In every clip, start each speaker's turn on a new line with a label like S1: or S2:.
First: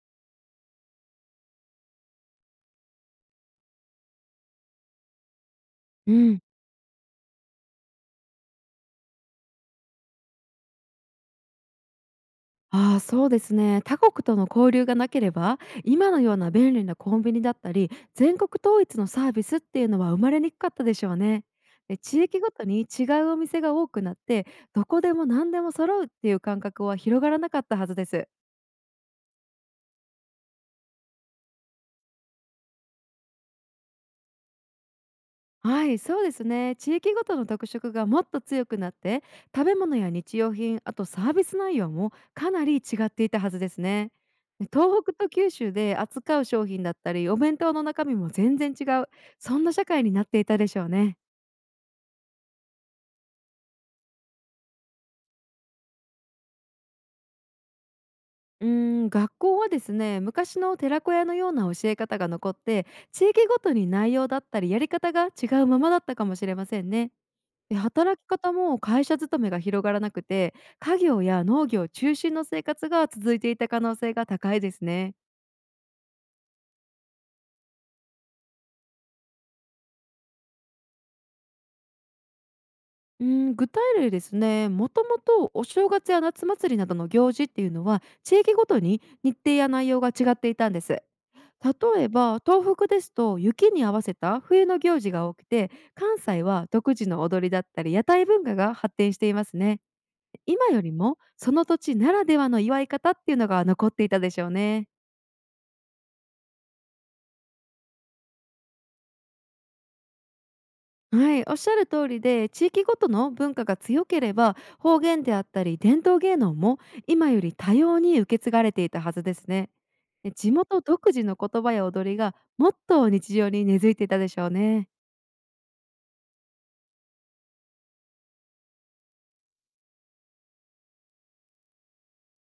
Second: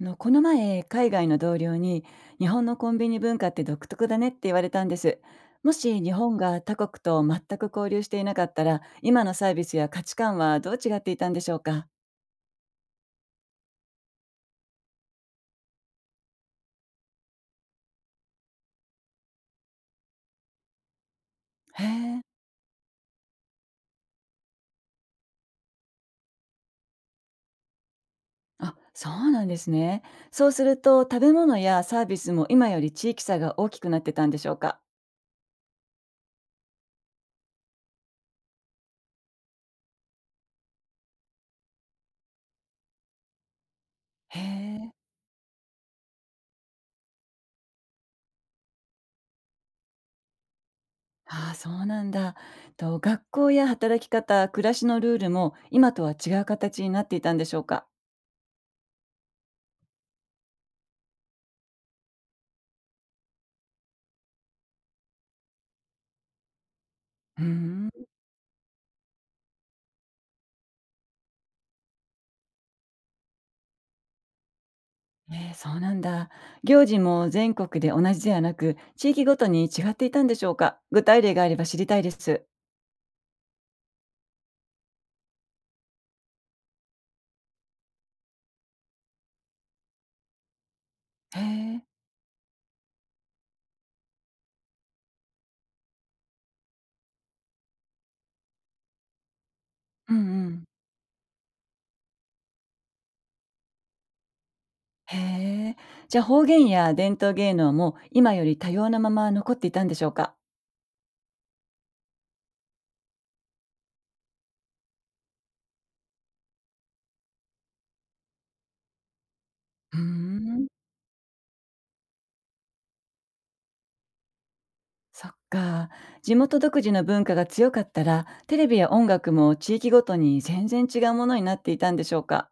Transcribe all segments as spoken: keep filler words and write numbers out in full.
S1: あのこの前海外の同僚に日本のコンビニ文化って独特だねって言われたんです。もし日
S2: う
S1: 本
S2: ん。
S1: が他国と全く交流していなかったら、今のサービスや価値観はどう違っていたんでしょうか。
S2: ああ、そうですね。他国との交流がなければ、今のような便利なコンビニだったり、全国統一のサービスっていうのは生まれにくかったでしょうね。
S1: へ
S2: で地
S1: え、
S2: 域ごとに違うお店が多くなって、どこでも何でも揃うっていう感覚は広がらなかったはずです。
S1: あ、そうなんですね。そうすると食べ物やサービスも今より地域差が大きくなってたんでしょうか。
S2: はい、そうですね。地域ごとの特色がもっと強くなって、食べ物や日用品、あとサービス内容もかなり違っていたはずですね。
S1: へ
S2: で
S1: え、
S2: 東北と九州で扱う商品だったり、お弁当の中身も全然違う、そんな社会になっていたでしょうね。
S1: ああ、そうなんだ。と、学校や働き方、暮らしのルールも今とは違う形になっていたんでしょうか。
S2: うーん、学校はですね、昔の寺子屋のような教え方が残って、地域ごとに内容だったりやり方が違うままだったかもしれませんね。
S1: うー
S2: で、
S1: ん、
S2: 働き方も会社勤めが広がらなくて、家業や農業中心の生活が続いていた可能性が高いですね。
S1: ええ、そうなんだ。行事も全国で同じではなく、地域ごとに違っていたんでしょうか。具体例があれば知りたいです。
S2: うん、具体例ですね。もともとお正月や夏祭りなどの行事っていうのは、地域ごとに日程や内容が違っていたんです。
S1: へえ。
S2: 例えば東北ですと雪に合わせた冬の行事が多くて、関西は独自の踊りだったり屋台文化が発展していますね。
S1: うんうん。
S2: 今よりもその土地ならではの祝い方っていうのが残っていたでしょうね。
S1: へえ。じゃあ方言や伝統芸能も今より多様なまま残っていたんでしょうか。
S2: はい、おっしゃる通りで、地域ごとの文化が強ければ方言であったり伝統芸能も今より多様に受け継がれていたはずですね。
S1: うー
S2: で地
S1: ん。
S2: 元独自の言葉や踊りがもっと日常に根付いていたでしょうね。
S1: そっか。地元独自の文化が強かったら、テレビや音楽も地域ごとに全然違うものになっていたんでしょうか。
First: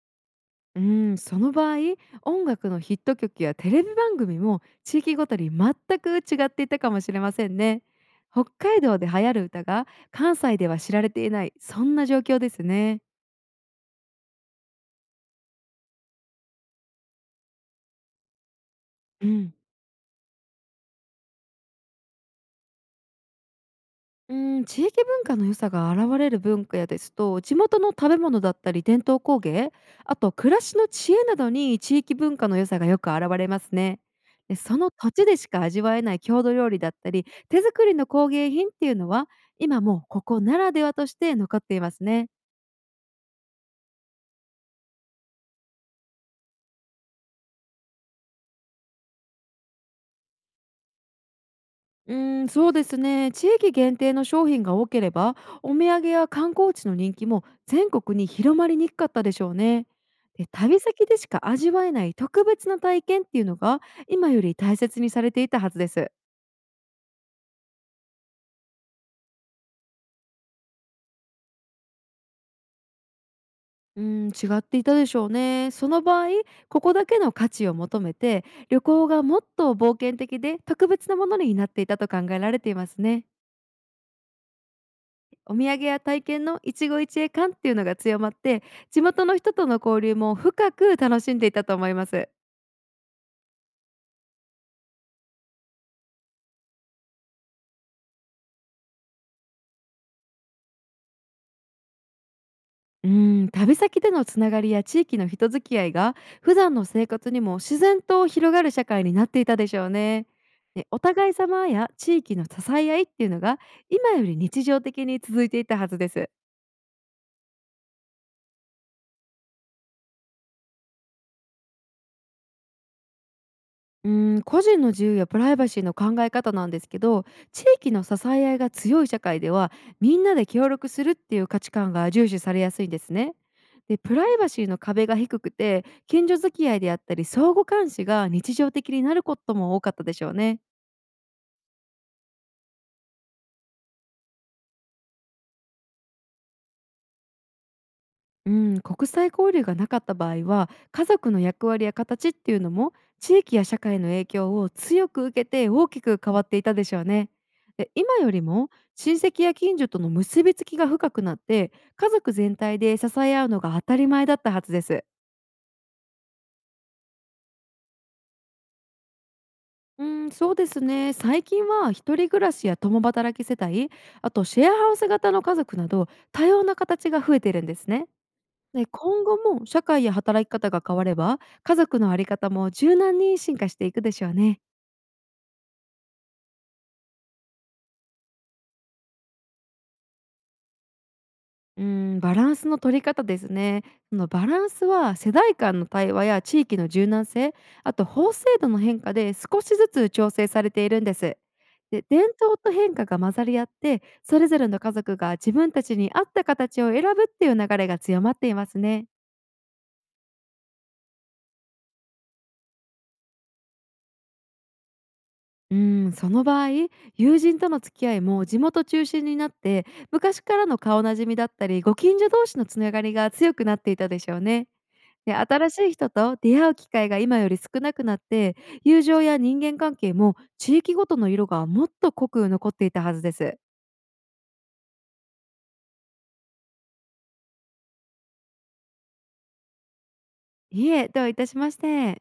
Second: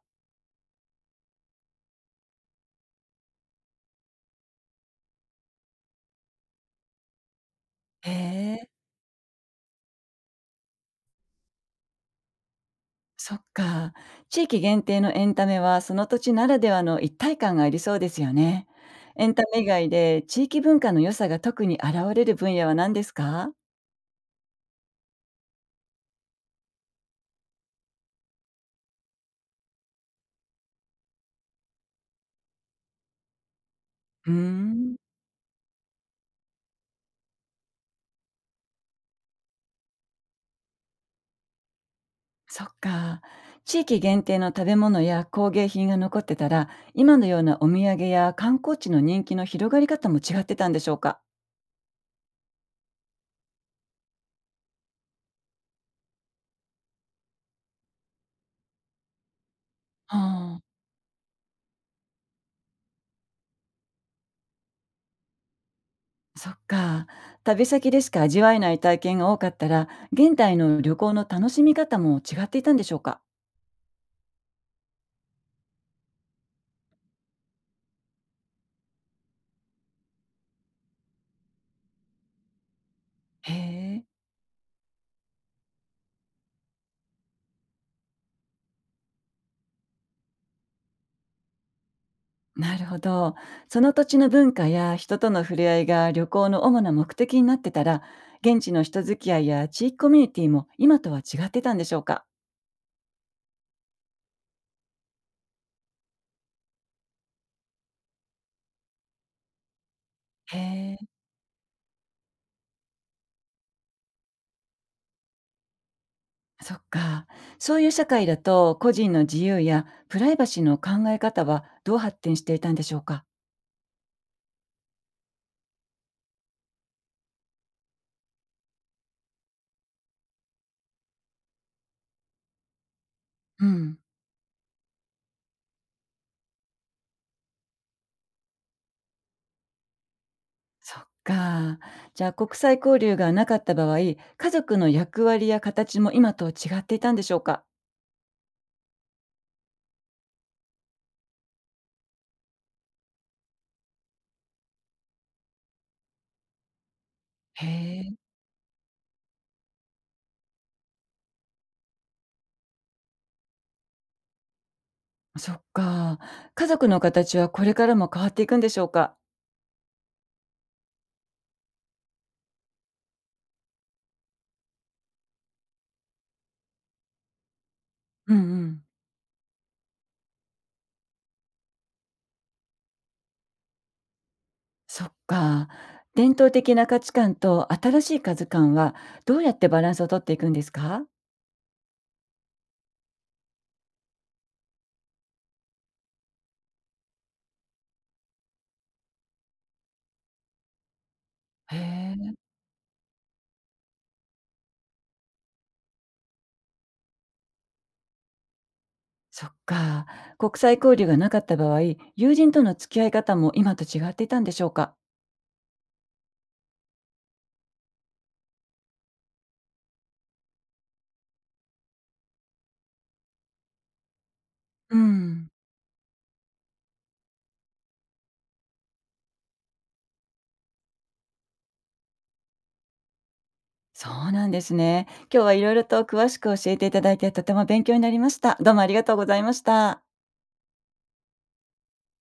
S2: うん、その場合、音楽のヒット曲やテレビ番組も地域ごとに全く違っていたかもしれませんね。
S1: へ
S2: 北
S1: え。
S2: 海道で流行る歌が関西では知られていない、そんな状況ですね。
S1: そっか。地域限定のエンタメはその土地ならではの一体感がありそうですよね。エ
S2: う
S1: ンタ
S2: ん
S1: メ以外で地域文化の良さが特に現れる分野は何ですか。
S2: うん、地域文化の良さが現れる文化やですと、地元の食べ物だったり伝統工芸、あと暮らしの知恵などに地域文化の良さがよく現れますね。
S1: うー
S2: でその
S1: ん、
S2: 土地でしか味わえない郷土料理だったり手作りの工芸品っていうのは、今もうここならではとして残っていますね。
S1: そっか。地域限定の食べ物や工芸品が残ってたら、今のようなお土産や観光地の人気の広がり方も違ってたんでしょうか。
S2: うーん、そうですね。地域限定の商品が多ければ、お土産や観光地の人気も全国に広まりにくかったでしょうね。
S1: は
S2: で、
S1: あ、
S2: 旅先でしか味わえない特別な体験っていうのが今より大切にされていたはずです。
S1: そっか。旅先でしか味わえない体験が多かったら、現代の旅行の楽しみ方も違っていたんでしょうか。
S2: うーん、違っていたでしょうね。その場合、ここだけの価値を求めて、旅行がもっと冒険的で特別なものになっていたと考えられていますね。
S1: へえ。
S2: お土産や体験の一期一会感っていうのが強まって、地元の人との交流も深く楽しんでいたと思います。
S1: なるほど。その土地の文化や人との触れ合いが旅行の主な目的になってたら、現地の人付き合いや地域コミュニティも今とは違ってたんでしょうか。
S2: うん、旅先でのつながりや地域の人付き合いが普段の生活にも自然と広がる社会になっていたでしょうね。
S1: へ
S2: で
S1: え、
S2: お互い様や地域の支え合いっていうのが今より日常的に続いていたはずです。
S1: そっか。そういう社会だと個人の自由やプライバシーの考え方はどう発展していたんでしょうか。
S2: うーん、個人の自由やプライバシーの考え方なんですけど、地域の支え合いが強い社会では、みんなで協力するっていう価値観が重視されやすいんですね。
S1: うん。
S2: でプライバシーの壁が低くて、近所付き合いであったり相互監視が日常的になることも多かったでしょうね。
S1: そっか。じゃあ国際交流がなかった場合、家族の役割や形も今と違っていたんでしょうか。
S2: うん、国際交流がなかった場合は、家族の役割や形っていうのも地域や社会の影響を強く受けて大きく変わっていたでしょうね。
S1: へ
S2: で
S1: え。
S2: 今よりも親戚や近所との結びつきが深くなって、家族全体で支え合うのが当たり前だったはずです。
S1: そっか。家族の形はこれからも変わっていくんでしょうか？
S2: うん、そうですね。最近は一人暮らしや共働き世帯、あとシェアハウス型の家族など多様な形が増えてるんですね。
S1: うんうん。
S2: で、今後も社会や働き方が変われば、家族のあり方も柔軟に進化していくでしょうね。
S1: そっか。伝統的な価値観と新しい価値観はどうやってバランスを取っていくんですか？
S2: うん、バランスの取り方ですね。そのバランスは世代間の対話や地域の柔軟性、あと法制度の変化で少しずつ調整されているんです。
S1: へ
S2: で、伝
S1: え。
S2: 統と変化が混ざり合って、それぞれの家族が自分たちに合った形を選ぶっていう流れが強まっていますね。
S1: そっか。国際交流がなかった場合、友人との付き合い方も今と違っていたんでしょうか？
S2: うーん、その場合、友人との付き合いも地元中心になって、昔からの顔なじみだったり、ご近所同士のつながりが強くなっていたでしょうね。
S1: う
S2: で、
S1: ん。
S2: 新しい人と出会う機会が今より少なくなって、友情や人間関係も地域ごとの色がもっと濃く残っていたはずです。
S1: そうなんですね。今日は色々と詳しく教えていただいて、とても勉強になりました。どうもありがとうございました。
S2: いえ、どういたしまして。